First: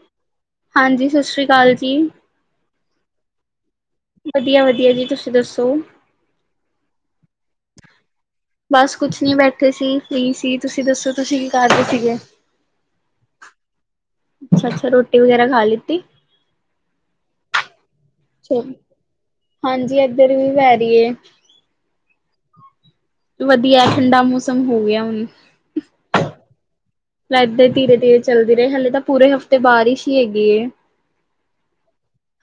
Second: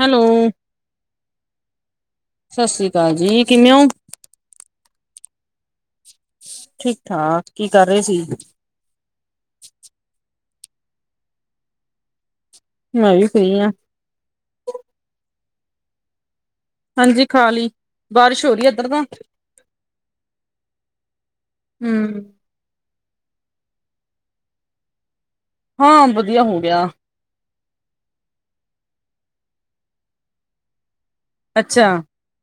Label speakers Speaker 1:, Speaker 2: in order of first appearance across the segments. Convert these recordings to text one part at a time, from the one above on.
Speaker 1: Hello
Speaker 2: ਹਾਂਜੀ ਸਤਿ ਸ੍ਰੀ ਅਕਾਲ ਜੀ
Speaker 1: ਸਤਿ ਸ੍ਰੀ ਅਕਾਲ ਜੀ ਕਿਵੇਂ ਹੋ
Speaker 2: ਵਧੀਆ ਵਧੀਆ ਜੀ ਤੁਸੀਂ ਦੱਸੋ
Speaker 1: ਠੀਕ ਠਾਕ ਕੀ ਕਰ ਰਹੇ ਸੀ
Speaker 2: ਬਸ ਕੁਛ ਨਹੀਂ ਬੈਠੇ ਸੀ ਨਹੀਂ ਸੀ ਤੁਸੀਂ ਦੱਸੋ ਤੁਸੀਂ ਕੀ ਕਰ ਰਹੇ ਸੀਗੇ
Speaker 1: ਮੈਂ ਵੀ ਫਰੀ ਹਾਂ
Speaker 2: ਅੱਛਾ ਅੱਛਾ ਰੋਟੀ ਵਗੈਰਾ ਖਾ ਲਤੀ
Speaker 1: ਹਾਂਜੀ ਖਾਲ ਲਈ ਬਾਰਿਸ਼ ਹੋ
Speaker 2: ਅੱਛਾ
Speaker 1: ਰਹੀ ਹੈ ਇੱਧਰ ਤਾਂ
Speaker 2: ਹਾਂਜੀ ਇੱਧਰ ਵੀ ਵੈ ਰਹੀਏ
Speaker 1: ਹੂੰ
Speaker 2: ਵਧੀਆ ਠੰਡਾ ਮੌਸਮ ਹੋ ਗਿਆ ਹੁਣ
Speaker 1: ਹਾਂ ਵਧੀਆ ਹੋ ਗਿਆ
Speaker 2: ਇੱਧ ਧੀਰੇ ਧੀਰੇ ਚੱਲਦੀ ਰਹੇ ਹਲੇ ਤਾਂ ਪੂਰੇ ਹਫ਼ਤੇ ਬਾਰਿਸ਼ ਹੀ ਹੈਗੀ
Speaker 1: ਅੱਛਾ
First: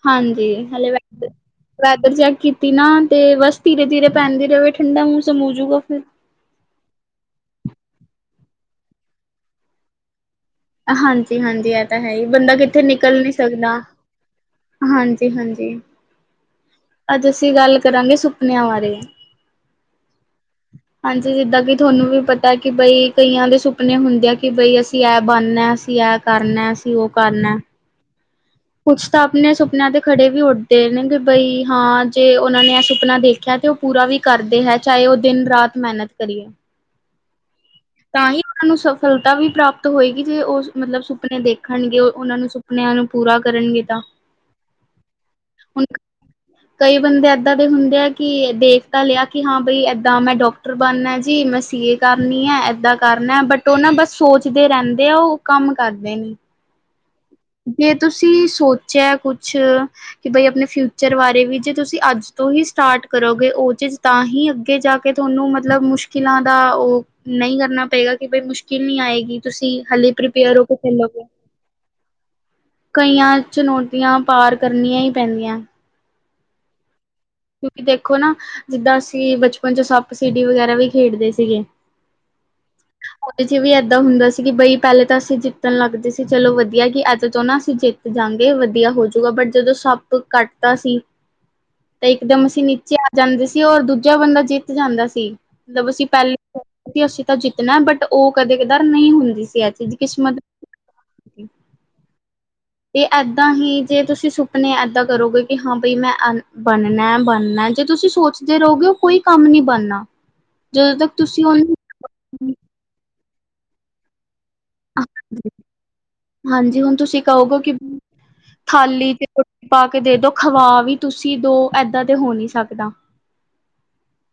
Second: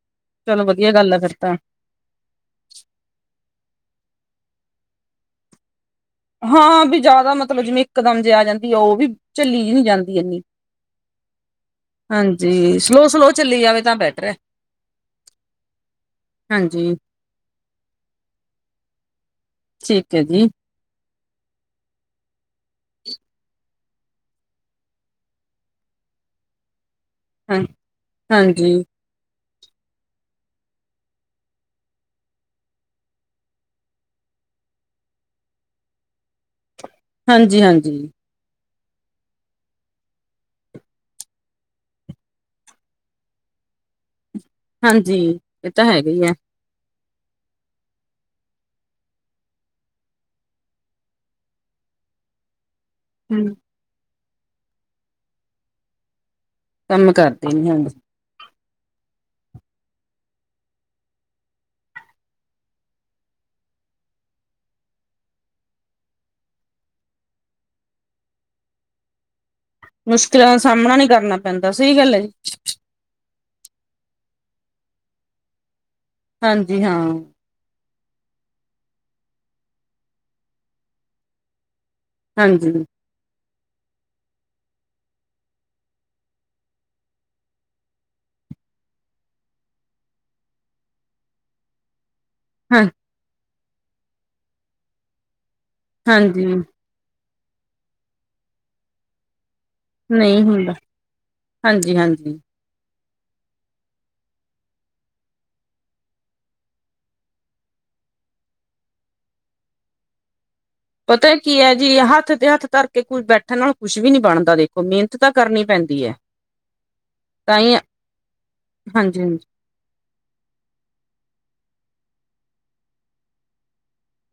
Speaker 2: ਹਾਂਜੀ
Speaker 1: ਚਲੋ
Speaker 2: ਹਲੇ
Speaker 1: ਵਧੀਆ ਗੱਲ ਆ
Speaker 2: ਵੈ
Speaker 1: ਫਿਰ ਤਾਂ
Speaker 2: ਵੈਦਰ ਚੈੱਕ ਕੀਤੀ ਨਾ ਤੇ ਬਸ ਧੀਰੇ ਧੀਰੇ ਪੈਂਨਦੀ ਰਹੇ ਠੰਡਾ ਮੌਸਮ ਹੋਜੂਗਾ ਫਿਰ
Speaker 1: ਹਾਂ ਵੀ ਜ਼ਿਆਦਾ ਮਤਲਬ ਜਿਵੇਂ ਇਕਦਮ ਜੇ ਆ ਜਾਂਦੀ ਆ ਉਹ ਵੀ ਝੱਲੀ ਨਹੀਂ ਜਾਂਦੀ ਇਨੀ
Speaker 2: ਹਾਂਜੀ ਹਾਂਜੀ ਇਹ ਤਾਂ ਹੈ ਹੀ ਬੰਦਾ ਕਿੱਥੇ
Speaker 1: ਸਲੋ
Speaker 2: ਨਿਕਲ
Speaker 1: ਸਲੋ
Speaker 2: ਨੀ
Speaker 1: ਚੱਲੀ
Speaker 2: ਸਕਦਾ
Speaker 1: ਜਾਵੇ ਤਾਂ ਬੈਟਰ ਹੈ
Speaker 2: ਹਾਂਜੀ ਹਾਂਜੀ
Speaker 1: ਹਾਂਜੀ
Speaker 2: ਅੱਜ ਅਸੀਂ ਗੱਲ ਕਰਾਂਗੇ ਸੁਪਨਿਆਂ ਬਾਰੇ
Speaker 1: ਠੀਕ ਹੈ ਜੀ
Speaker 2: ਹਾਂਜੀ ਜਿੱਦਾਂ ਕਿ ਤੁਹਾਨੂੰ ਵੀ ਪਤਾ ਕਿ ਬਈ ਕਈਆਂ ਦੇ ਸੁਪਨੇ ਹੁੰਦੇ ਆ ਕਿ ਬਈ ਅਸੀਂ ਇਹ ਬਣਨਾ ਅਸੀਂ ਇਹ ਕਰਨਾ ਅਸੀਂ ਉਹ ਕਰਨਾ
Speaker 1: ਹਾਂ ਹਾਂਜੀ
Speaker 2: ਕੁੱਛ ਤਾਂ ਆਪਣੇ ਸੁਪਨਿਆ ਤੇ ਖੜੇ ਵੀ ਉੱਠਦੇ ਨੇ ਵੀ ਬਈ ਹਾਂ ਜੇ ਉਹਨਾਂ ਨੇ ਇਹ ਸੁਪਨਾ ਦੇਖਿਆ ਤੇ ਉਹ ਪੂਰਾ ਵੀ ਕਰਦੇ ਹੈ ਚਾਹੇ ਉਹ ਦਿਨ ਰਾਤ ਮਿਹਨਤ ਕਰੀਏ
Speaker 1: ਹਾਂਜੀ ਹਾਂਜੀ
Speaker 2: ਤਾਂ ਹੀ ਉਹਨਾਂ ਨੂੰ ਸਫਲਤਾ ਵੀ ਪ੍ਰਾਪਤ ਹੋਏਗੀ ਜੇ ਉਹ ਮਤਲਬ ਸੁਪਨੇ ਦੇਖਣਗੇ ਉਹਨਾਂ ਨੂੰ ਆਪਣਿਆਂ ਨੂੰ ਪੂਰਾ ਕਰਨਗੇ ਤਾਂ
Speaker 1: ਹਾਂਜੀ ਇਹ ਤਾਂ
Speaker 2: ਹੁਣ
Speaker 1: ਹੈਗੇ ਹੀ ਹੈ
Speaker 2: ਕਈ ਬੰਦੇ ਏਦਾਂ ਦੇ ਹੁੰਦੇ ਆ ਕਿ ਦੇਖ ਤਾਂ ਲਿਆ ਕਿ ਹਾਂ ਬਈ ਇਦਾਂ ਮੈਂ ਡਾਕਟਰ ਬਣਨਾ ਜੀ ਮੈਂ ਸੀਏ ਕਰਨੀ ਹੈ ਏਦਾਂ ਕਰਨਾ ਬਟ ਉਹ ਨਾ ਬੱਸ ਸੋਚਦੇ ਰਹਿੰਦੇ ਆ ਉਹ ਕੰਮ ਕਰਦੇ ਨੀ
Speaker 1: ਕੰਮ ਕਾਰ
Speaker 2: ਜੇ ਤੁਸੀਂ ਸੋਚਿਆ ਕੁਛ ਕਿ ਬਈ ਆਪਣੇ ਫਿਊਚਰ ਬਾਰੇ ਵੀ ਜੇ ਤੁਸੀਂ ਅੱਜ ਤੋਂ ਹੀ ਸਟਾਰਟ ਕਰੋਗੇ ਉਹ ਚੀਜ਼ ਤਾਂ ਹੀ ਅੱਗੇ ਜਾ ਕਿ ਤੁਹਾਨੂੰ ਮਤਲਬ ਮੁਸ਼ਕਿਲਾਂ ਦਾ ਉਹ ਨਹੀਂ ਕਰਨਾ ਪਏਗਾ ਕਿ ਬਈ ਮੁਸ਼ਕਿਲ ਨਹੀਂ ਆਏਗੀ ਤੁਸੀਂ ਹਲੇ
Speaker 1: ਮੁਸ਼ਕਿਲਾਂ ਦਾ
Speaker 2: ਪ੍ਰੀਪੇਅਰ ਹੋ ਕੇ
Speaker 1: ਸਾਹਮਣਾ ਨੀ
Speaker 2: ਚੱਲੋਗੇ।
Speaker 1: ਕਰਨਾ ਪੈਂਦਾ ਸਹੀ ਗੱਲ ਹੈ ਜੀ
Speaker 2: ਕਈਆਂ ਚੁਣੌਤੀਆਂ ਪਾਰ ਕਰਨੀਆਂ ਹੀ ਪੈਂਦੀਆਂ
Speaker 1: ਹਾਂਜੀ ਹਾਂ
Speaker 2: ਤੁਸੀਂ ਦੇਖੋ ਨਾ ਜਿੱਦਾਂ ਅਸੀਂ ਬਚਪਨ ਚ ਸੱਪ ਸੀਡੀ ਵਗੈਰਾ ਵੀ ਖੇਡਦੇ ਸੀਗੇ
Speaker 1: ਹਾਂਜੀ
Speaker 2: ਉਹਦੇ ਵਿੱਚ ਵੀ ਇਦਾ ਹੁੰਦਾ ਸੀ ਕਿ ਬਈ ਪਹਿਲੇ ਤਾਂ ਅਸੀਂ ਜਿੱਤਣ ਲੱਗਦੇ ਸੀ ਚਲੋ ਵਧੀਆ ਕਿ ਅੱਜ ਤੋਂ ਨਾ ਅਸੀਂ ਜਿੱਤ ਜਾਂਗੇ ਵਧੀਆ ਹੋਜੂਗਾ ਬਟ ਜਦੋਂ ਸੱਪ ਕੱਟਦਾ ਸੀ ਤੇ ਇੱਕ ਦਮ ਅਸੀਂ
Speaker 1: ਹਾਂ
Speaker 2: ਨੀਚੇ ਆ ਜਾਂਦੇ ਸੀ ਔਰ ਦੂਜਾ ਬੰਦਾ ਜਿੱਤ ਜਾਂਦਾ ਸੀ ਮੱਤਲਬ ਅਸੀਂ
Speaker 1: ਹਾਂਜੀ,
Speaker 2: ਪਹਿਲੇ ਅਸੀਂ ਤਾਂ ਜਿੱਤਣਾ ਬਟ ਉਹ ਕਦੇ ਕਦਾਰ ਨਹੀਂ ਹੁੰਦੀ ਸੀ ਇਹ ਚੀਜ਼ ਕਿਸਮਤ
Speaker 1: ਨਹੀਂ ਹੁੰਦਾ ਹਾਂਜੀ ਹਾਂਜੀ
Speaker 2: ਤੇ ਇਦਾਂ ਹੀ ਜੇ ਤੁਸੀਂ ਸੁਪਨੇ ਇਦਾਂ ਕਰੋਗੇ ਕਿ ਹਾਂ ਬਾਈ ਮੈਂ ਬਣਨਾ ਬਣਨਾ ਜੇ ਤੁਸੀਂ ਸੋਚਦੇ ਰਹੋਗੇ ਉਹ ਕੋਈ ਕੰਮ ਨੀ ਬਣਨਾ ਜਦੋਂ ਤੱਕ
Speaker 1: ਪਤਾ
Speaker 2: ਤੁਸੀਂ
Speaker 1: ਕੀ ਹੈ
Speaker 2: ਉਹਨੂੰ
Speaker 1: ਜੀ ਹੱਥ ਤੇ ਹੱਥ ਧਰ ਕੇ ਕੁ ਬੈਠਣ ਨਾਲ ਕੁੱਛ ਵੀ ਨੀ ਬਣਦਾ ਦੇਖ
Speaker 2: ਹਾਂਜੀ ਹਾਂਜੀ ਹੁਣ ਤੁਸੀਂ
Speaker 1: ਤਾਂ
Speaker 2: ਕਹੋਗੇ
Speaker 1: ਈ
Speaker 2: ਕਿ ਖਾਲੀ ਤੇ
Speaker 1: ਹਾਂਜੀ-ਹਾਂਜੀ।
Speaker 2: ਪਾ ਕੇ ਦੇ ਦੋ ਖਵਾ ਵੀ ਤੁਸੀਂ ਦੋ ਏਦਾਂ ਤੇ ਹੋ ਨਹੀਂ ਸਕਦਾ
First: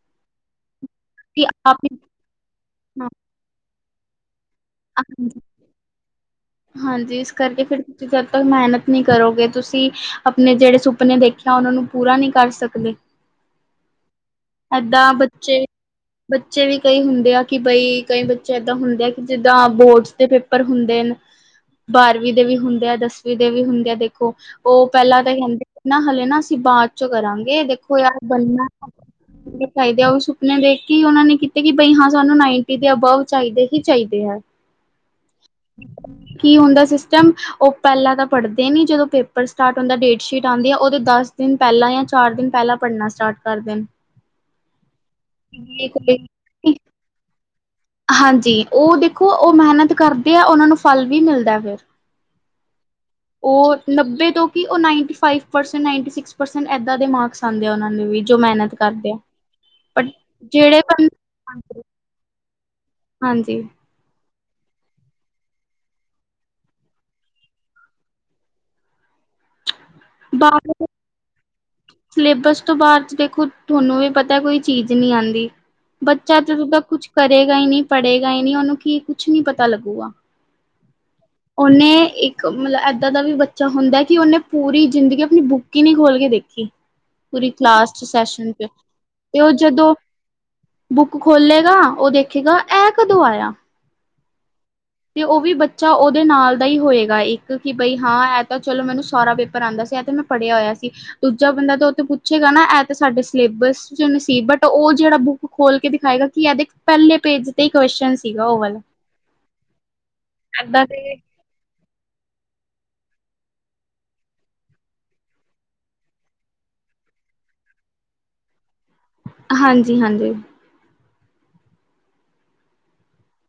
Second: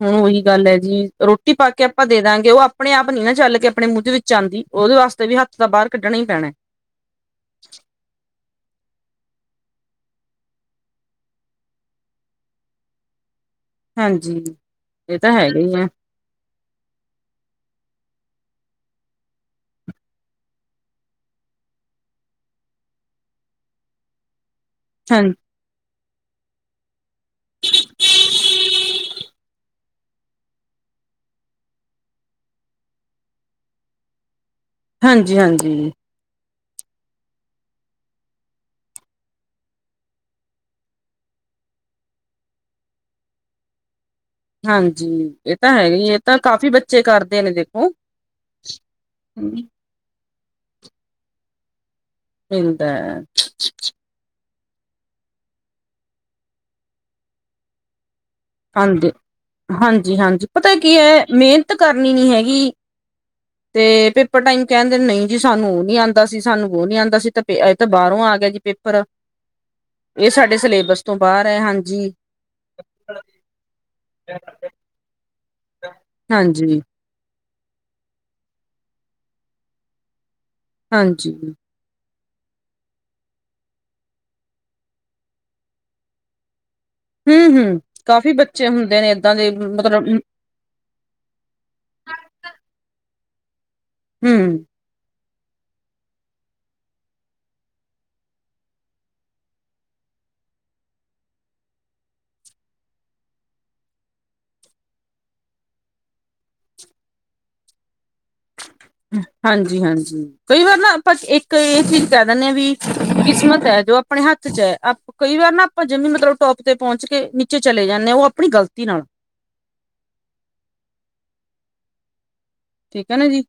Speaker 1: ਹੁਣ ਉਹੀ ਗੱਲ ਹੈ ਜੀ
Speaker 2: ਕਿ
Speaker 1: ਰੋਟੀ ਪਾ
Speaker 2: ਆਪ
Speaker 1: ਕੇ
Speaker 2: ਹੀ
Speaker 1: ਆਪਾਂ ਦੇ ਦਾਂਗੇ ਉਹ ਆਪਣੇ
Speaker 2: ਹਾਂ,
Speaker 1: ਆਪ ਨਹੀਂ ਚੱਲ ਕੇ ਆਪਣੇ ਮੂੰਹ ਦੇ ਵਿੱਚ ਆਉਂਦੀ ਉਹਦੇ ਵਾਸਤੇ ਵੀ
Speaker 2: ਹਾਂਜੀ,
Speaker 1: ਹੱਥ ਤਾਂ ਬਾਹਰ ਕੱਢਣਾ ਹੀ ਪੈਣੇ
Speaker 2: ਹਾਂਜੀ ਇਸ ਕਰਕੇ ਫਿਰ ਤੁਸੀਂ ਜਦ ਤੱਕ ਮਿਹਨਤ ਨਹੀਂ ਕਰੋਗੇ ਤੁਸੀਂ ਆਪਣੇ ਜਿਹੜੇ ਸੁਪਨੇ ਦੇਖੇ ਉਹਨਾਂ ਨੂੰ ਪੂਰਾ ਨਹੀਂ ਕਰ ਸਕਦੇ
Speaker 1: ਹਾਂਜੀ
Speaker 2: ਏਦਾਂ
Speaker 1: ਇਹ ਤਾਂ ਹੈਗਾ
Speaker 2: ਬੱਚੇ
Speaker 1: ਈ ਐ
Speaker 2: ਬੱਚੇ ਵੀ ਕਈ ਹੁੰਦੇ ਆ ਕਿ ਬਈ ਕਈ ਬੱਚੇ ਏਦਾਂ ਹੁੰਦੇ ਆ ਕਿ ਜਿੱਦਾਂ ਬੋਰਡਸ ਦੇ ਪੇਪਰ ਪੇਪਰ ਹੁੰਦੇ ਨੇ ਬਾਰਵੀਂ ਦੇ ਵੀ ਹੁੰਦੇ ਆ ਦਸਵੀਂ ਦੇ ਵੀ ਹੁੰਦੇ ਆ ਦੇਖੋ ਉਹ
Speaker 1: ਹਾਂ
Speaker 2: ਪਹਿਲਾਂ ਤਾਂ ਕਹਿੰਦੇ ਨਾ ਹਲੇ ਨਾ ਅਸੀਂ ਬਾਅਦ ਚੋਂ ਕਰਾਂਗੇ ਦੇਖੋ ਯਾਰ ਬੰਨਾ ਚਾਹੀਦੇ ਉਹ ਸੁਪਨੇ ਦੇਖ ਕੇ ਉਹਨਾਂ ਨੇ ਕੀਤੇ ਕਿ ਬਈ ਹਾਂ ਸਾਨੂੰ ਨਾਈਨਟੀ ਦੇ ਅਬਵ ਚਾਹੀਦੇ ਹੀ ਚਾਹੀਦੇ ਹੈ
Speaker 1: ਹਾਂਜੀ-ਹਾਂਜੀ।
Speaker 2: [unintelligible] ਕੀ ਹੁੰਦਾ ਸਿਸਟਮ ਉਹ ਪਹਿਲਾਂ ਤਾਂ ਪੜ੍ਹਦੇ ਨਹੀਂ ਜਦੋਂ ਪੇਪਰ ਸਟਾਰਟ ਹੁੰਦਾ ਡੇਟਸ਼ੀਟ ਆਉਂਦੀ ਆ ਉਹਦੇ ਦਸ ਦਿਨ ਪਹਿਲਾਂ ਜਾਂ ਚਾਰ ਦਿਨ ਪਹਿਲਾਂ ਪੜ੍ਹਨਾ ਸਟਾੱਰਟ ਕਰਦੇਨ
Speaker 1: ਹਾਂਜੀ ਇਹ ਤਾਂ ਹੈਗੀ ਇਹ ਤਾਂ ਕਾਫ਼ੀ ਬੱਚੇ ਕਰਦੇ ਨੇ ਦੇਖੋ
Speaker 2: ਹਾਂਜੀ ਉਹ ਦੇਖੋ ਉਹ ਮਿਹਨਤ ਕਰਦੇ ਆ ਉਹਨਾਂ ਨੂੰ ਫਲ ਵੀ ਮਿਲਦਾ ਫਿਰ
Speaker 1: ਮਿਲਦਾ ਹੈ।
Speaker 2: ਉਹ ਨੱਬੇ ਤੋਂ ਕਿ ਉਹ ninety five percent ninety six percent ਇਦਾਂ ਦੇ ਮਾਰਕਸ ਆਉਂਦੇ ਆ ਉਹਨਾਂ ਦੇ ਵੀ ਜੋ ਮਿਹਨਤ ਕਰਦੇ
Speaker 1: ਹਾਂਜੀ
Speaker 2: ਆ ਬਟ
Speaker 1: ਹਾਂਜੀ ਹਾਂਜੀ ਪਤਾ
Speaker 2: ਜਿਹੜੇ
Speaker 1: ਕੀ
Speaker 2: ਬੰ
Speaker 1: ਹੈ ਮਿਹਨਤ ਕਰਨੀ ਨੀ ਹੈਗੀ
Speaker 2: ਹਾਂਜੀ
Speaker 1: ਤੇ ਪੇਪਰ ਟਾਈਮ ਕਹਿੰਦੇ ਨਹੀਂ ਜੀ ਸਾਨੂੰ ਉਹ ਨੀ ਆਉਂਦਾ ਸੀ ਸਾਨੂੰ ਉਹ ਨੀ ਆਉਂਦਾ ਸੀ ਤਾਂ ਪੇ ਇਹ ਤਾਂ ਬਾਹਰੋਂ ਆ ਗਿਆ ਜੀ ਪੇਪਰ
Speaker 2: [unintelligible]
Speaker 1: ਇਹ ਸਾਡੇ
Speaker 2: ਬਾਹਰ
Speaker 1: ਸਿਲੇਬਸ ਤੋਂ ਬਾਹਰ ਹੈ, ਹਾਂਜੀ।
Speaker 2: ਸਿਲੇਬਸ ਤੋਂ ਬਾਅਦ ਚ ਦੇਖੋ ਤੁਹਾਨੂੰ ਵੀ ਪਤਾ ਕੋਈ ਚੀਜ਼ ਨੀ ਆਉਂਦੀ, ਬੱਚਾ ਜਦੋਂ
Speaker 1: ਹਾਂਜੀ
Speaker 2: ਤੱਕ ਕੁਛ ਕਰੇਗਾ ਹੀ ਨਹੀਂ, ਪੜ੍ਹੇਗਾ ਹੀ ਨਹੀਂ, ਉਹਨੂੰ ਕੀ ਕੁਛ ਨੀ ਪਤਾ ਲੱਗੁਗਾ।
Speaker 1: ਹਾਂਜੀ
Speaker 2: ਉਹਨੇ, ਇੱਕ ਮਤਲਬ ਏਦਾਂ ਦਾ ਵੀ ਬੱਚਾ ਹੁੰਦਾ ਕਿ ਉਹਨੇ ਪੂਰੀ ਜ਼ਿੰਦਗੀ ਆਪਣੀ ਬੁੱਕ ਹੀ ਨਹੀਂ ਖੋਲ ਕੇ ਦੇਖੀ। ਪੂਰੀ
Speaker 1: ਹਮ ਹਮ
Speaker 2: ਕਲਾਸ ਚ
Speaker 1: ਕਾਫੀ
Speaker 2: ਸੈਸ਼ਨ ਚ,
Speaker 1: ਬੱਚੇ ਹੁੰਦੇ ਨੇ ਏਦਾਂ
Speaker 2: ਤੇ
Speaker 1: ਦੇ
Speaker 2: ਉਹ ਜਦੋਂ
Speaker 1: ਮਤਲਬ
Speaker 2: ਬੁੱਕ ਖੋਲੇਗਾ, ਉਹ ਦੇਖੇਗਾ, ਇਹ ਕਦੋਂ ਆਇਆ?
Speaker 1: ਹੰ
Speaker 2: ਤੇ ਉਹ ਵੀ ਬੱਚਾ ਉਹਦੇ ਨਾਲ ਦਾ ਹੀ ਹੋਏਗਾ ਇੱਕ ਕਿ ਬਈ ਹਾਂ ਇਹ ਤਾਂ ਚਲੋ ਮੈਨੂੰ ਸਾਰਾ ਪੇਪਰ ਆਦਾ ਸੀ, ਇਹ ਤੇ ਮੈਂ ਪੜਿਆ ਹੋਇਆ ਸੀ। ਦੂਜਾ ਬੰਦਾ ਤਾਂ ਉਹ ਤਾਂ ਪੁੱਛੇਗਾ ਨਾ ਇਹ ਤਾਂ ਸਾਡੇ ਸਿਲੇਬਸ ਚ ਨ ਸੀ ਬਟ ਉਹ ਜਿਹੜਾ ਬੁੱਕ ਉਹ ਖੋਲ ਕੇ ਦਿਖਾਏਗਾ ਕਿ ਇਹਦੇ ਪਹਿਲੇ ਪੇਜ ਤੇ ਹੀ ਕੁਸ਼ਚਨ ਸੀਗਾ ਉਹ ਵਾਲਾ
Speaker 1: ਹਾਂਜੀ ਹਾਂਜੀ ਕਈ ਵਾਰ
Speaker 2: ਏਦਾਂ
Speaker 1: ਨਾ
Speaker 2: ਦੇ
Speaker 1: ਆਪਾਂ ਇੱਕ ਕ ਇਹ ਚੀਜ਼ ਕਹਿ ਦਿੰਦੇ ਆ ਵੀ, ਕਿਸਮਤ ਹੈ ਜੋ ਆਪਣੇ ਹੱਥ ਚ ਹੈ ਅੱਪ ਕਈ ਵਾਰ ਨਾ ਆਪਾਂ ਜਿਵੇ ਮਤਲਬ ਟੋਪ ਤੇ ਪਹੁੰਚ ਕੇ ਨੀਚੇ ਚਲੇ ਜਾਂਦੇ ਹਾਂ ਉਹ ਆਪਣੀ ਗ਼ਲਤੀ ਨਾਲ।
Speaker 2: ਹਾਂਜੀ ਹਾਂਜੀ
Speaker 1: ਠੀਕ ਹੈ ਨਾ ਜੀ,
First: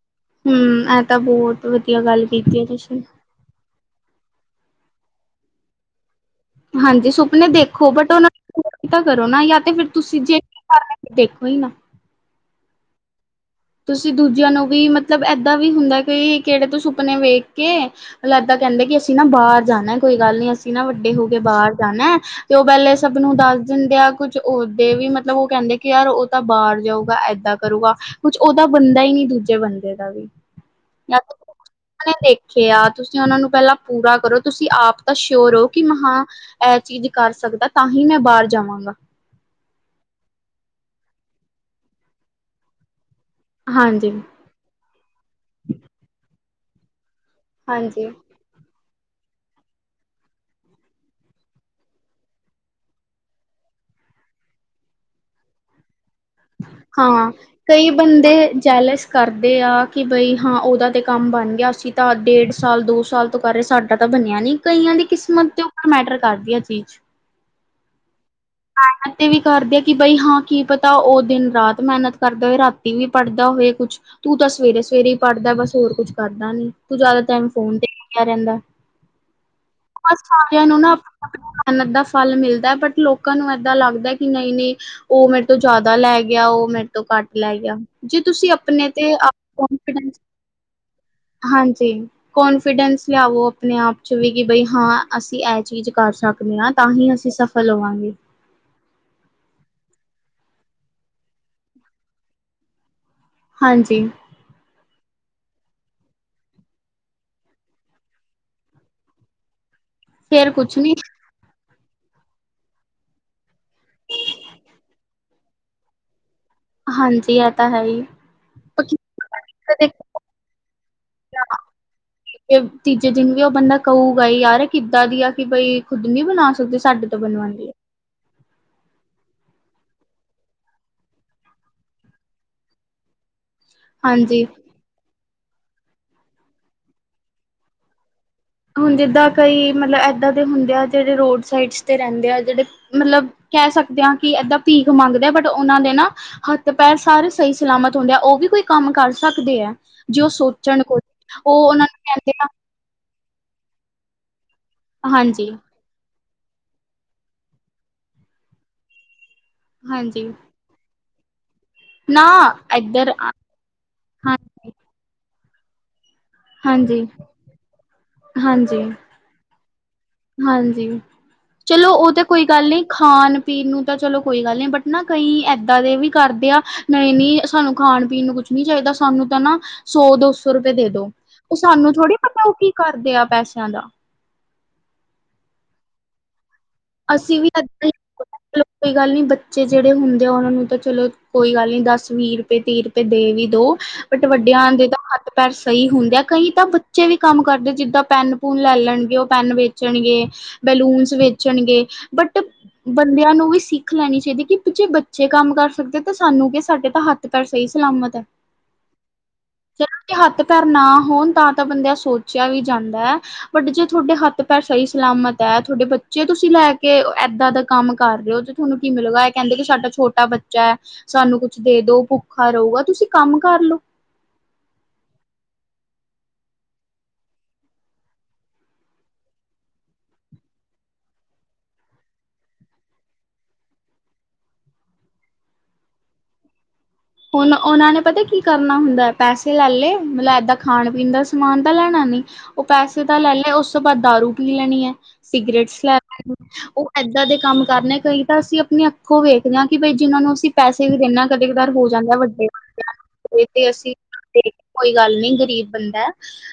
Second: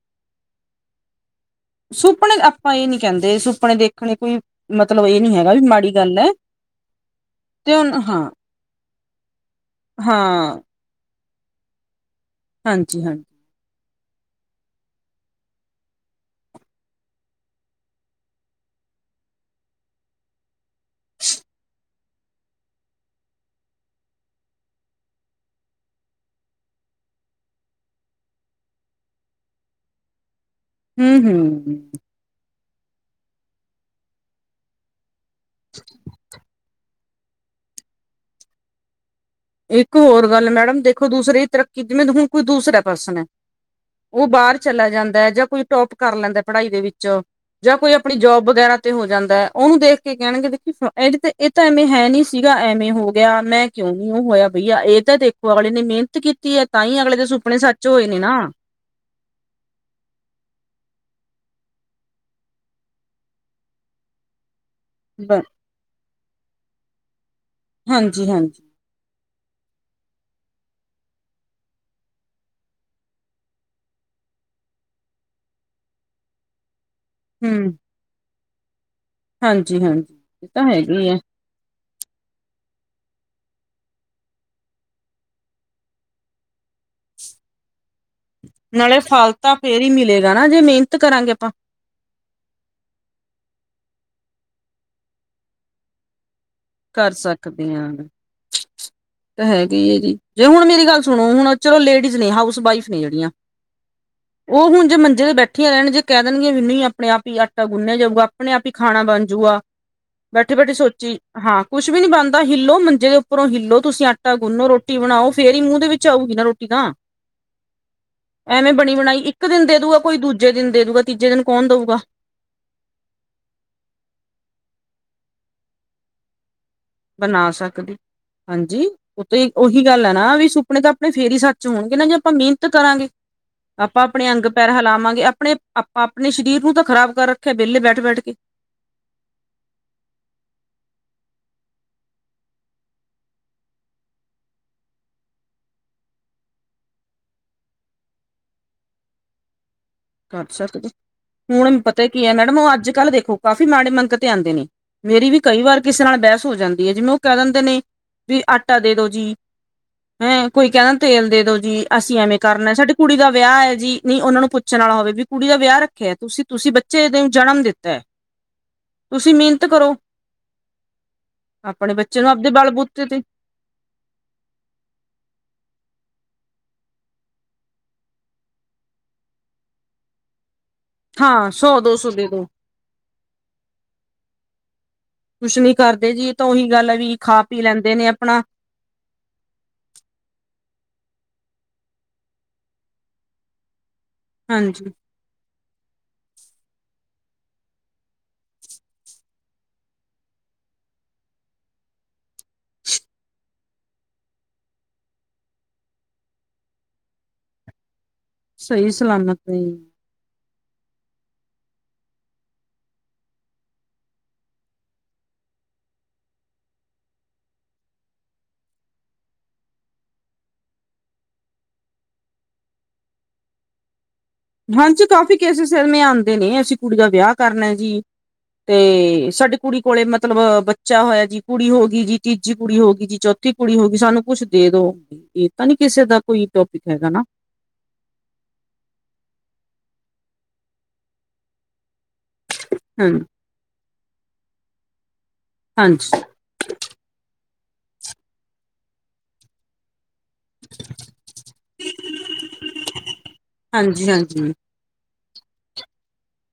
Speaker 2: ਹਮ ਇਹ ਤਾਂ ਬਹੁਤ ਵਧੀਆ ਗੱਲ
Speaker 1: ਸੁਪਨੇ।
Speaker 2: ਕੀਤੀ ਹੈ
Speaker 1: ਆਪਾਂ ਇਹ ਨੀ
Speaker 2: ਤੁਸੀਂ
Speaker 1: ਕਹਿੰਦੇ ਸੁਪਨੇ ਦੇ ਦੇਖਣੇ ਕੋਈ ਮਤਲਬ ਇਹ ਨੀ ਹੈਗਾ ਵੀ ਮਾੜੀ ਗੱਲ ਐ।
Speaker 2: ਹਾਂਜੀ, ਸੁਪਨੇ ਦੇਖੋ ਬਟ ਉਹਨਾਂ ਨੂੰ ਪੂਰੇ ਤਾਂ ਕਰੋ ਨਾ। ਯਾਂ ਤੇ ਫਿਰ ਤੁਸੀਂ ਜੇ [unintelligible]
Speaker 1: ਹਾਂ
Speaker 2: ਕਰਨੇ ਦੇਖੋ ਈ ਨਾ।
Speaker 1: ਹਾਂਜੀ-ਹਾਂਜੀ।
Speaker 2: ਤੁਸੀਂ ਦੂਜਿਆਂ ਨੂੰ ਵੀ, ਮਤਲਬ ਏਦਾਂ ਵੀ ਹੁੰਦਾ ਕਿ ਕਿਹੜੇ ਤੋਂ ਸੁਪਨੇ ਵੇਖ ਕੇ ਲੱਦਾ ਕਹਿੰਦੇ ਕਿ ਅਸੀਂ ਨਾ ਬਾਹਰ ਜਾਣਾ, ਕੋਈ ਗੱਲ ਨੀ ਅਸੀਂ ਨਾ ਵੱਡੇ ਹੋ ਕੇ ਬਾਹਰ ਜਾਣਾ। ਤੇ ਉਹ ਪਹਿਲੇ ਸਭ ਨੂੰ ਦੱਸ ਦਿੰਦੇ ਆ, ਕੁਝ ਓਦੇ ਵੀ ਮਤਲਬ, ਉਹ ਕਹਿੰਦੇ ਕਿ ਯਾਰ ਉਹ ਤਾਂ ਬਾਹਰ ਜਾਊਗਾ ਏਦਾਂ ਕਰੂਗਾ, ਕੁਛ ਉਹਦਾ ਬੰਦਾ ਹੀ ਨੀ ਦੂਜੇ ਬੰਦੇ ਦਾ ਵੀ।
Speaker 1: ਹੂੰ ਹੂੰ
Speaker 2: [unintelligible] ਖੇਆ, ਤੁਸੀਂ ਉਹਨਾਂ ਨੂੰ ਪਹਿਲਾਂ ਪੂਰਾ ਕਰੋ। ਤੁਸੀਂ ਆਪ ਤਾਂ ਸ਼ੋਰ ਹੋ ਕਿ ਮ ਹਾਂ ਇਹ ਚੀਜ਼ ਕਰ ਸਕਦਾ, ਤਾਂ ਹੀ ਮੈਂ ਬਾਹਰ ਜਾਵਾਂਗਾ।
Speaker 1: ਇੱਕ ਹੋਰ ਗੱਲ ਮੈਡਮ, ਦੇਖੋ ਦੂਸਰੇ ਤਰੱਕੀ। ਜਿਵੇਂ ਹੁਣ ਕੋਈ ਦੂਸਰਾ ਪਰਸਨ ਹੈ
Speaker 2: ਹਾਂਜੀ
Speaker 1: ਉਹ ਬਾਹਰ ਚਲਾ ਜਾਂਦਾ ਜਾਂ ਕੋਈ ਟੋਪ ਕਰ ਲੈਂਦਾ ਪੜ੍ਹਾਈ ਦੇ ਵਿੱਚ, ਜਾਂ ਕੋਈ
Speaker 2: ਹਾਂਜੀ
Speaker 1: ਆਪਣੀ ਜੋਬ ਵਗੈਰਾ ਤੇ ਹੋ ਜਾਂਦਾ, ਉਹਨੂੰ ਦੇਖ ਕੇ ਕਹਿਣਗੇ, ਦੇਖੀ ਇਹ ਤੇ ਇਹ ਤਾਂ ਐਵੇਂ ਹੈ ਨੀ ਸੀਗਾ ਐਵੇਂ ਹੋ ਗਿਆ। ਮੈਂ ਕਿਉਂ? ਕਿਉ ਹੋਇਆ ਬਈਆ, ਇਹ ਤਾਂ ਦੇਖੋ ਅਗਲੇ ਨੇ ਮਿਹਨਤ ਕੀਤੀ ਹੈ ਤਾਂ ਹੀ ਅਗਲੇ ਦੇ ਸੁਪਨੇ ਸੱਚ ਹੋਏ ਨੇ ਨਾ।
Speaker 2: ਜੈਲੇਜ ਕਰਦੇ ਆ ਕਿ ਬਈ ਹਾਂ ਉਹਦਾ ਤੇ ਕੰਮ ਬਣ ਗਿਆ ਸੀ, ਤਾਂ ਡੇਢ ਸਾਲ ਦੋ ਸਾਲ ਤੋ ਕਰ ਰਹੇ, ਸਾਡਾ ਤਾਂ ਬਣਿਆ ਨੀ। ਕਈਆਂ ਦੀ
Speaker 1: ਬ
Speaker 2: ਕਿਸਮਤ ਦੇ ਉਪਰ ਮੈਟਰ ਕਰਦੀ ਆ ਚੀਜ਼।
Speaker 1: ਹਾਂਜੀ-ਹਾਂਜੀ।
Speaker 2: ਮਹਿਨਤ ਵੀ ਕਰਦੇ ਆ ਕਿ ਬਈ ਹਾਂ ਕੀ ਪਤਾ ਉਹ ਦਿਨ ਰਾਤ ਮਹਿਨਤ ਕਰਦਾ ਹੋਏ, ਰਾਤੀ ਵੀ ਪੜ੍ਹਦਾ ਹੋਏ ਕੁਛ ਤੂੰ ਤਾਂ ਸਵੇਰੇ-ਸਵੇਰੇ ਹੀ ਪੜਦਾ, ਬਸ ਹੋਰ ਕੁਝ ਕਰਦਾ ਨੀ। ਤੂੰ ਜ਼ਿਆਦਾ ਟਾਈਮ
Speaker 1: ਹੂੰ
Speaker 2: ਫੋਨ ਤੇ ਹੀ ਲਗਿਆ ਰਹਿੰਦਾ।
Speaker 1: ਹਾਂਜੀ
Speaker 2: ਬਸ
Speaker 1: ਹਾਂਜੀ ਇਹ ਤਾਂ
Speaker 2: ਸੱਸਾਰਿਆਂ ਨੂੰ ਨਾ
Speaker 1: ਹੈਗੀ ਹੈ
Speaker 2: ਆਪ [unintelligible] ਮਹਿਨਤ ਦਾ ਫਲ ਮਿਲਦਾ ਬਟ ਲੋਕਾਂ ਨੂੰ ਏਦਾਂ ਲੱਗਦੈ ਕਿ ਨਹੀਂ- ਨਹੀਂ ਉਹ ਮੇਰੇ ਤੋਂ ਜਾਦਾ ਜਾਦਾ ਲੈ ਗਿਆ ਉਹ ਮੇਰੇ ਤੋਂ ਘੱਟ ਲੈ ਗਿਆ। ਜੇ ਤੁਸੀਂ ਅਪਣੇ
Speaker 1: ਨਾਲੇ
Speaker 2: ਤੇ
Speaker 1: ਫਲ
Speaker 2: ਆਪ
Speaker 1: ਤਾਂ ਫੇਰ ਹੀ
Speaker 2: ਕੰਫਿਦੇਂਸ,
Speaker 1: ਮਿਲੇਗਾ ਨਾ ਜੇ ਮਿਹਨਤ ਕਰਾਂਗੇ ਆਪਾਂ
Speaker 2: ਹਾਂਜੀ। ਤੇ ਕੋਨਫੀਡੈਂਸ ਲਿਆਵੋ ਆਪਣੇ ਆਪ ਚ ਵੀ ਕਿ ਬਈ ਹਾਂ ਅਸੀਂ ਇਹ ਚੀਜ਼ ਕਰ ਸਕਦੇ ਹਾਂ ਤਾਂ
Speaker 1: ਕਰ
Speaker 2: ਹੀ ਅਸੀਂ ਸਫਲ ਹੋਵਾਂਗੇ।
Speaker 1: ਹੈਗੀ ਹੈ ਜੀ, ਜੇ ਹੁਣ ਮੇਰੀ ਗੱਲ ਸੁਣੋ, ਹੁਣ ਚਲੋ ਲੇਡੀਜ਼ ਨੇ, ਹਾਊਸ ਵਾਈਫ ਨੇ ਜਿਹੜੀਆਂ
Speaker 2: ਹਾਂਜੀ।
Speaker 1: ਉਹ ਹੁਣ ਜੇ ਮੰਜੇ ਤੇ ਬੈਠੀਆਂ ਰਹਿਣ, ਜੇ ਕਹਿ ਦੇਣਗੀਆਂ ਵੀ ਨਹੀਂ ਆਪਣੇ ਆਪ ਹੀ ਆਟਾ ਗੁੰਨਿਆ ਜਾਊਗਾ ਆਪਣੇ ਆਪ ਹੀ ਖਾਣਾ ਬਣ ਜੂਗਾ,
Speaker 2: ਫੇਰ
Speaker 1: ਬੈਠੀ ਬੈਠੀ
Speaker 2: ਕੁਛ ਨੀ
Speaker 1: ਸੋਚੀ ਹਾਂ, ਕੁਛ ਵੀ ਨੀ ਬਣਦਾ, ਹਿੱਲੋ, ਮੰਜੇ ਦੇ ਉੱਪਰੋਂ ਹਿੱਲੋ, ਤੁਸੀਂ ਆਟਾ ਗੁੰਨੋ, ਰੋਟੀ ਬਣਾਓ। ਫਿਰ ਹੀ ਮੂੰਹ ਦੇ ਵਿੱਚ ਆਉਗੀ ਨਾ ਰੋਟੀ। ਤਾਂ
Speaker 2: ਹਾਂਜੀ, ਇਹ ਤਾਂ ਹੈ। ਹੀ
Speaker 1: ਐਵੇਂ ਬਣੀ ਬਣਾਈ ਇੱਕ ਦਿਨ ਦੇ ਦੂਗਾ ਕੋਈ, ਦੂਜੇ ਦਿਨ ਦੇ ਦੂਗਾ, ਤੀਜੇ ਦਿਨ ਕੌਣ ਦਊਗਾ?
Speaker 2: ਤੀਜੇ ਦਿਨ ਵੀ ਉਹ ਬੰਦਾ ਕਹਊਗਾ ਹੀ, ਯਾਰ ਕਿੱਦਾਂ ਦੀ ਆ ਕਿ ਬਈ ਖੁੱਦ ਨੀ ਬਣਾ ਸਕਦੇ! ਸਾਡੇ ਤੋਂ
Speaker 1: ਬਣਾ
Speaker 2: ਬਣਵਾਉਂਦੀ ਹੈ
Speaker 1: ਸਕਦੀ। ਹਾਂਜੀ, ਉਹ ਤਾਂ ਉਹੀ ਗੱਲ ਹੈ ਨਾ ਵੀ ਸੁਪਨੇ ਤਾਂ ਆਪਣੇ ਫਿਰ ਹੀ ਸੱਚ ਹੋਣਗੇ ਨਾ ਜੇ ਆਪਾਂ ਮਿਹਨਤ ਕਰਾਂਗੇ। ਆਪਾਂ ਆਪਣੇ
Speaker 2: ਹਾਂਜੀ
Speaker 1: ਅੰਗ ਪੈਰ ਹਿਲਾਵਾਂਗੇ ਆਪਣੇ ਆਪਾਂ ਆਪਣੇ ਸਰੀਰ ਨੂੰ ਤਾਂ ਖ਼ਰਾਬ ਕਰ ਰੱਖਿਆ ਵਿਹਲੇ ਬੈਠ ਬੈਠ ਕੇ
Speaker 2: ਹੁਣ ਜਿੱਦਾਂ ਕਈ ਮਤਲਬ ੱਦਾਂ ਦੇ ਹੁੰਦੇ ਆ ਜਿਹੜੇ ਰੋਡ ਸਾਈਡਸ ਤੇ ਰਹਿੰਦੇ ਆ ਜਿਹੜੇ ਮਤਲਬ ਕਹਿ ਸਕਦੇ ਹਾਂ ਕਿ ਏਦਾਂ ਭੀਖ ਮੰਗਦੇ ਆ ਬਟ ਉਹਨਾਂ ਨੇ ਨਾ ਹੱਥ ਪੈਰ ਸਾਰੇ ਸਹੀ ਸਲਾਮਤ ਹੁੰਦੇ ਆ ਉਹ ਵੀ ਕੋਈ ਕੰਮ ਕਰ ਸਕਦੇ ਹੈ ਜੇ ਉਹ
Speaker 1: ਕਰ
Speaker 2: ਸੋਚਣ
Speaker 1: ਸਕਦੇ
Speaker 2: ਕੁਝ ਉਹ
Speaker 1: ਹੁਣ
Speaker 2: ਉਹਨਾਂ ਨੂੰ
Speaker 1: ਪਤਾ ਕੀ
Speaker 2: ਕਹਿੰਦੇ
Speaker 1: ਹੈ
Speaker 2: ਆ
Speaker 1: ਮੈਡਮ ਉਹ ਅੱਜ ਕੱਲ ਦੇਖੋ ਕਾਫ਼ੀ ਮਾੜੇ ਮੰਗ ਤੇ ਆਉਂਦੇ ਨੇ ਮੇਰੀ ਵੀ
Speaker 2: ਹਾਂਜੀ
Speaker 1: ਕਈ ਵਾਰ ਕਿਸੇ ਨਾਲ ਬਹਿਸ ਹੋ ਜਾਂਦੀ ਹੈ ਜਿਵੇਂ ਉਹ ਕਹਿ ਦਿੰਦੇ ਨੇ ਵੀ ਆਟਾ ਦੇ ਦੋ ਜੀ
Speaker 2: ਹਾਂਜੀ
Speaker 1: ਹੈਂ ਕੋਈ ਕਹਿੰਦਾ ਤੇਲ ਦੇ ਦੋ ਜੀ ਅਸੀਂ
Speaker 2: ਨਾ
Speaker 1: ਐਵੇਂ ਕਰਨਾ ਸਾਡੇ
Speaker 2: ਇੱਧਰ
Speaker 1: ਕੁੜੀ ਦਾ ਵਿਆਹ ਹੈ ਜੀ ਨਹੀਂ ਉਹਨਾਂ ਨੂੰ ਪੁ
Speaker 2: ਹਾਂਜੀ
Speaker 1: ਪੁੱਛਣ ਵਾਲਾ ਹੋਵੇ ਕੁੜੀ ਦਾ ਵਿਆਹ ਰੱਖਿਆ ਤੁਸੀਂ ਤੁਸੀਂ
Speaker 2: ਹਾਂਜੀ
Speaker 1: ਬੱਚੇ ਦਿਨ ਚੜਨ ਦਿੱਤਾ ਹੈ
Speaker 2: ਹਾਂਜੀ
Speaker 1: ਤੁਸੀਂ ਮਿਹਨਤ ਕਰੋ
Speaker 2: ਹਾਂਜੀ ਚਲੋ
Speaker 1: ਆਪਣੇ
Speaker 2: ਉਹ
Speaker 1: ਬੱਚੇ
Speaker 2: ਤਾਂ
Speaker 1: ਨੂੰ
Speaker 2: ਕੋਈ
Speaker 1: ਆਪਦੇ
Speaker 2: ਗੱਲ
Speaker 1: ਬਲ
Speaker 2: ਨਹੀਂ
Speaker 1: ਬੂਤੇ ਤੇ
Speaker 2: ਖਾਣ ਪੀਣ ਨੂੰ ਤਾਂ ਚਲੋ ਕੋਈ ਗੱਲ ਨੀ ਬਟ ਨਾ ਕਈ ਏਦਾਂ ਦੇ ਵੀ ਕਰਦੇ ਆ ਨਵੇਂ ਨੀ ਸਾਨੂੰ ਖਾਣ ਪੀਣ ਨੂੰ ਕੁਛ ਨਹੀਂ ਚਾਹੀਦਾ ਸਾਨੂੰ ਤਾਂ ਨਾ ਸੌ ਦੋਸ ਸੋ ਰੁਪਏ ਦੇ ਦੋ
Speaker 1: ਹਾਂ
Speaker 2: ਉਹ
Speaker 1: ਸੌ
Speaker 2: ਸਾਨੂੰ
Speaker 1: ਦੋ ਸੌ
Speaker 2: ਥੋੜੀ
Speaker 1: ਦੇ ਦੋ
Speaker 2: ਪਤਾ ਉਹ ਕੀ ਕਰਦੇ ਆ ਪੈਸਿਆਂ ਦਾ
Speaker 1: ਕੁਛ ਨੀ ਕਰਦੇ ਜੀ ਇਹ ਤਾਂ ਉਹੀ ਗੱਲ ਹੈ
Speaker 2: ਅਸੀ
Speaker 1: ਖਾ
Speaker 2: ਵੀ
Speaker 1: ਪੀ
Speaker 2: ਅ
Speaker 1: ਲੈਂਦੇ ਨੇ ਆਪਣਾ
Speaker 2: ਕੋਈ ਗੱਲ ਨਹੀਂੀ ਬੱਚੇ ਜਿਹੜੇ ਹੁੰਦੇ ਆ ਉਹਨਾਂ ਨੂੰ ਤਾਂ ਚਲੋ ਕੋਈ ਗੱਲ ਨਹੀਂ ਦਸ ਵੀਹ ਰੁਪਏ ਤੀਹ ਰੁਪਏ ਦੇ ਵੀ ਦੋ ਬਟ ਵੱਡਿਆਂ ਆ ਦੇ
Speaker 1: ਹਾਂਜੀ,
Speaker 2: ਤਾਂ ਹ ਪੈਰ ਸਹੀ ਹੁੰਦੇ ਆ ਕਈ ਤਾਂ ਬੱਚੇ ਵੀ ਕੰਮ ਕਰਦੇ ਜਿੱਦਾਂ ਪੈੱਨ ਪੂਨ ਲੈ ਲੈਣਗੇ ਉਹ ਪੈੱਨ ਵੇਚਣਗੇ ਬੈਲੂਨਸ ਵੇਚਣਗੇ ਬਟ ਬੰਦਿਆਂ ਨੂੰ ਵੀ ਸਿੱਖ ਲੈਣੀ ਚਾਹੀਦੀ ਹੈ ਕਿ ਜੇ ਬੱਚੇ ਕੰਮ ਕਰ ਸਕਦੇ ਤਾਂ ਸਾਨੂੰ ਕਿ ਸਾਡੇ ਤਾਂ ਹੱਥ ਤੇ ਪਰ ਸਹੀ ਸਲਾਮਤ ਹੈ
Speaker 1: ਸਹੀ ਸਲਾਮਤ ਹੈ
Speaker 2: ਜਦੋਂ ਹੱਥ ਪੈਰ ਨਾ ਹੋਣ ਤਾਂ ਤਾਂ ਬੰਦਿਆਂ ਸੋਚਿਆ ਵੀ ਜਾਂਦਾ ਹੈ ਬਟ ਜੇ ਤੁਹਾਡੇ ਹੱਥ ਪੈਰ ਸਹੀ ਸਲਾਮਤ ਹੈ ਤੁਹਾਡੇ ਬ ਜੇ ਤੁਸੀਂ ਲੈ ਕੇ ਇਏਦਾਂ ਦਾ ਕੰਮ ਕਰ ਰਹੇ ਹੋ ਤੇ ਤੁਹਾਨੂੰ ਕੀ ਮਿਲੇਗਾ ਇਹ ਕਹਿੰਦੇ ਕਿ ਸਾਡਾ ਛੋਟਾ ਬੱਚਾ ਹੈ ਸਾਨੂੰ ਕੁਛ ਦੇ ਦੋ ਭੁੱਖਾ ਰਹੇਗਾ ਤੁਸੀਂ ਕੰਮ ਕਰਲੋ
Speaker 1: ਹਾਂਜੀ ਕਾਫੀ ਕੇਸਿਸ ਸਿਲਮੇ ਆਉਂਦੇ ਨੇ ਅਸੀਂ ਕੁੜੀ ਦਾ ਵਿਆਹ ਕਰਨਾ ਜੀ ਤੇ ਸਾਡੇ ਕੁੜੀ ਕੋਲੇ ਮਤਲਬ ਬੱਚਾ ਹੋਇਆ ਜੀ ਕੁੜੀ ਹੋ ਗਈ ਜੀ ਤੀਜੀ ਕੁੜੀ ਹੋ ਗਈ ਜੀ ਚੌਥੀ ਠੀ ਕੁੜੀ ਹੋਗੀ ਸਾਨੂੰ ਕੁੱ ਦੇ ਦੋ ਇਹ ਤਾਂ ਨੀ ਕਿਸੇ ਦਾ ਕੋਈ ਟੋਪਿਕ ਹੈਗਾ ਨਾ
Speaker 2: ਉਹ ਉਹਨਾਂ ਨੇ ਪਤਾ ਕੀ ਕਰਨਾ ਹੁੰਦਾ ਪੈਸੇ ਲੈ ਲਏ ਮਤਲਬ ਏਦਾਂ ਖਾਣ ਪੀਣ ਦਾ ਸਮਾਨ ਤਾਂ ਲੈਣਾ ਨੀ ਉਹ ਪੈਸੇ
Speaker 1: ਹਾਂ,
Speaker 2: ਤਾਂ ਲੈ ਲੈ ਉਸ ਤੋਂ ਬਾਅਦ ਦਾਰੂ ਪੀ ਲੈਣੀ ਹੈ ਸਿਗਰੇਟਸ ਲੈ
Speaker 1: ਹਾਂਜੀ,
Speaker 2: ਲੈਣੇ ਉਹ ਇਏਦਾਂ ਦੇ ਕੰਮ ਕਰਨੇ ਕਈ ਤਾਂ ਅਸੀਂ ਆਪਣੀ ਅੱਖੋਂ ਵੇਖਦੇ ਹਾਂ ਕਿ ਬਈ ਜਿਹਨਾਂ ਨੂੰ ਅਸੀ ਪੈਸੇ ਇਨਾ ਕਦੇ ਕਧਾਰ ਹੋ ਜਾਂਦੇ ਵੱਡੇ ਤੇ ਅਸੀਂ
Speaker 1: ਹਾਂਜੀ,
Speaker 2: ਦੇ
Speaker 1: ਹਾਂਜੀ।
Speaker 2: ਕੋਈ ਗੱਲ ਨੀ ਗ਼ਰੀਬ ਬੰਦਾ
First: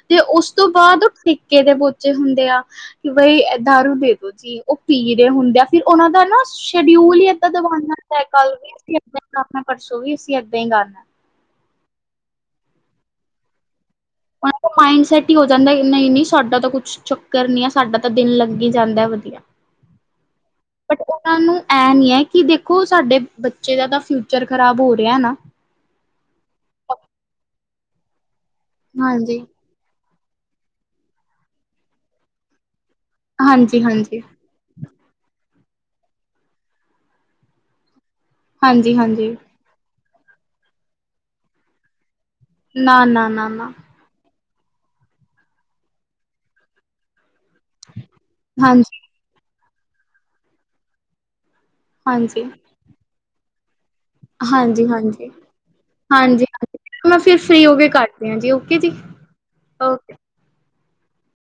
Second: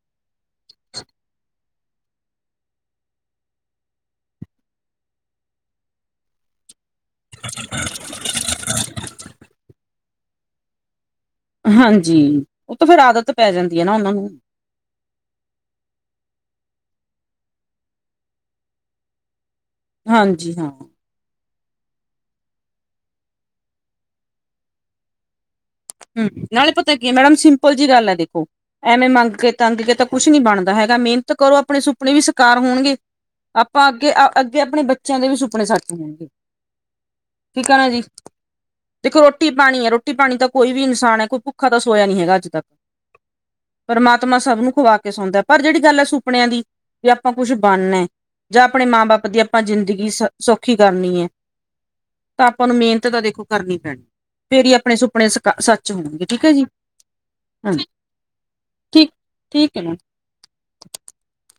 Speaker 2: ਤੇ ਉਸ ਤੋਂ ਬਾਅਦ ਉਹ ਠੇਕੇ ਦੇ ਬੋਚੇ ਹੁੰਦੇ ਆ ਕਿ ਬਈ ਦਾਰੂ ਦੇ ਦੋ ਜੀ ਉਹ ਪੀ ਰਹੇ ਹੁੰਦੇ ਆ ਫਿਰ ਉਹਨਾਂ ਦਾ ਨਾ ਸ਼ਡਿਊਲ ਹੀ ਏਦਾਂ ਦਾ ਗਨਾ ਹੁੰਦਾ ਕੱਲ ਵੀ ਅਸੀਂ ਏਦਾਂ ਹੀ ਕਰਨਾ ਪਰਸੋਂ ਵੀ ਅਸੀਂ ਏਦਾਂ ਹੀ ਕਰਨਾ
Speaker 1: ਹਾਂਜੀ ਉਹ ਤਾਂ ਫੇਿਰ ਆਦਤ ਪੈ ਜਾਂਦੀ ਹੈ ਨਾ ਉਹਨਾਂ ਨੂੰ
Speaker 2: ਮਤਲ ਮਾਇੰਡ ਸੈਟ ਹੀ ਹੋ ਜਾਂਦਾ ਨਹੀਂ ਨਹੀਂ ਸਾਡਾ ਤਾਂ ਕੁਛ ਚੱਕਰ ਨੀ ਆ ਸਾਡਾ ਤਾਂ ਦਿਨ ਲੱਗ ਹੀ ਜਾਂਦਾ ਵਧੀਆ
Speaker 1: ਹਾਂਜੀ ਹਾਂ
Speaker 2: ਬਟ ਉਹਨਾਂ ਨੂੰ ਇਹ ਨੀ ਹੈ ਕਿ ਦੇਖੋ ਸਾਡੇ ਬੱਚੇ ਦਾ ਤਾਂ ਫਿਊਚਰ ਖ਼ਰਾਬ ਹੋ ਰਿਹਾ ਨਾ
Speaker 1: ਹਮ ਨਾਲੇ ਪਤਾ ਕੀ ਮੈਡਮ ਸਿੰਪਲ ਜਿਹੀ ਗੱਲ ਹੈ ਦੇਖੋ ਐਵੇਂ ਮੰਗ
Speaker 2: ਹਾਂਜੀ
Speaker 1: ਤੰਗ ਕੇ ਤਾਂ ਕੁਛ ਨੀ ਬਣਦਾ ਹੈਗਾ ਮਿਹਨਤ ਕਰੋ ਆਪਣੇ ਸੁਪਨੇ ਵੀ ਸ਼ਿਕਾਰ ਹੋਣਗੇ
Speaker 2: ਹਾਂਜੀ
Speaker 1: ਆਪਾਂ ਅੱਗੇ
Speaker 2: ਹਾਂਜੀ
Speaker 1: ਅ ਤੇ ਆਪਣੇ ਬੱਚਿਆਂ ਦੇ ਵੀ ਸੁਪਨੇ ਸਾੱਚ ਹੋਣਗੇ ਠੀਕ ਹੈ ਨਾ ਜੀ
Speaker 2: ਹਾਂਜੀ
Speaker 1: ਦੇਖੋ
Speaker 2: ਹਾਂਜੀ
Speaker 1: ਰੋਟੀ ਪਾਣੀ ਹੈ ਰੋਟੀ ਪਾਣੀ ਤਾਂ ਕੋਈ ਵੀ ਇਨਸਾਨ ਹੈ ਕੋਈ ਭੁੱਖਾ ਤਾਂ ਸੋਇਆ ਨਹੀਂ ਹੈਗਾ ਅੱਜ ਤੱਕ
Speaker 2: ਨਾ ਨਾ ਨਾ ਨਾ
Speaker 1: ਪਰਮਾਤਮਾ ਸਭ ਨੂੰ ਖਵਾ ਕੇ ਸੌਂਦਾ ਪਰ ਜਿਹੜੀ ਗੱਲ ਹੈ ਸੁਪਨਿਆਂ ਦੀ ਵੀ ਆਪਾਂ ਕੁੱਛ ਬਣਨਾ ਜਾਂ ਆਪਣੇ
Speaker 2: ਹਾਂਜੀ
Speaker 1: ਮਾਂ ਬਾਪ ਦੀ ਆਪਾਂ ਜ਼ਿੰਦਗੀ ਸ ਸੌਖੀ ਕਰਨੀ ਹੈ
Speaker 2: ਹਾਂਜੀ
Speaker 1: ਤਾਂ ਆਪਾਂ ਨੂੰ ਮਿਹਨਤ ਤਾਂ ਦੇਖੋ ਕਰਨੀ ਪੈਣੀ ਫੇਰ ਹੀ
Speaker 2: ਹਾਂਜੀ
Speaker 1: ਆਪਣੇ
Speaker 2: ਹਾਂਜੀ
Speaker 1: ਸੁਪਨੇ ਸੱਚ ਹੋਣਗੇ ਠੀਕ
Speaker 2: ਹਾਂਜੀ
Speaker 1: ਹੈ ਜੀ
Speaker 2: ਹਾਂਜੀ ਮੈਂ ਫਿਰ ਫ੍ਰੀ ਹੋ
Speaker 1: ਹਾਂਜੀ
Speaker 2: ਕੇ ਕਰਦੀ ਹਾਂ ਜੀ ਓਕੇ ਜੀ
Speaker 1: ਠੀਕ ਠੀਕ ਹੈ ਮੈਮ
Speaker 2: ਓਕੇ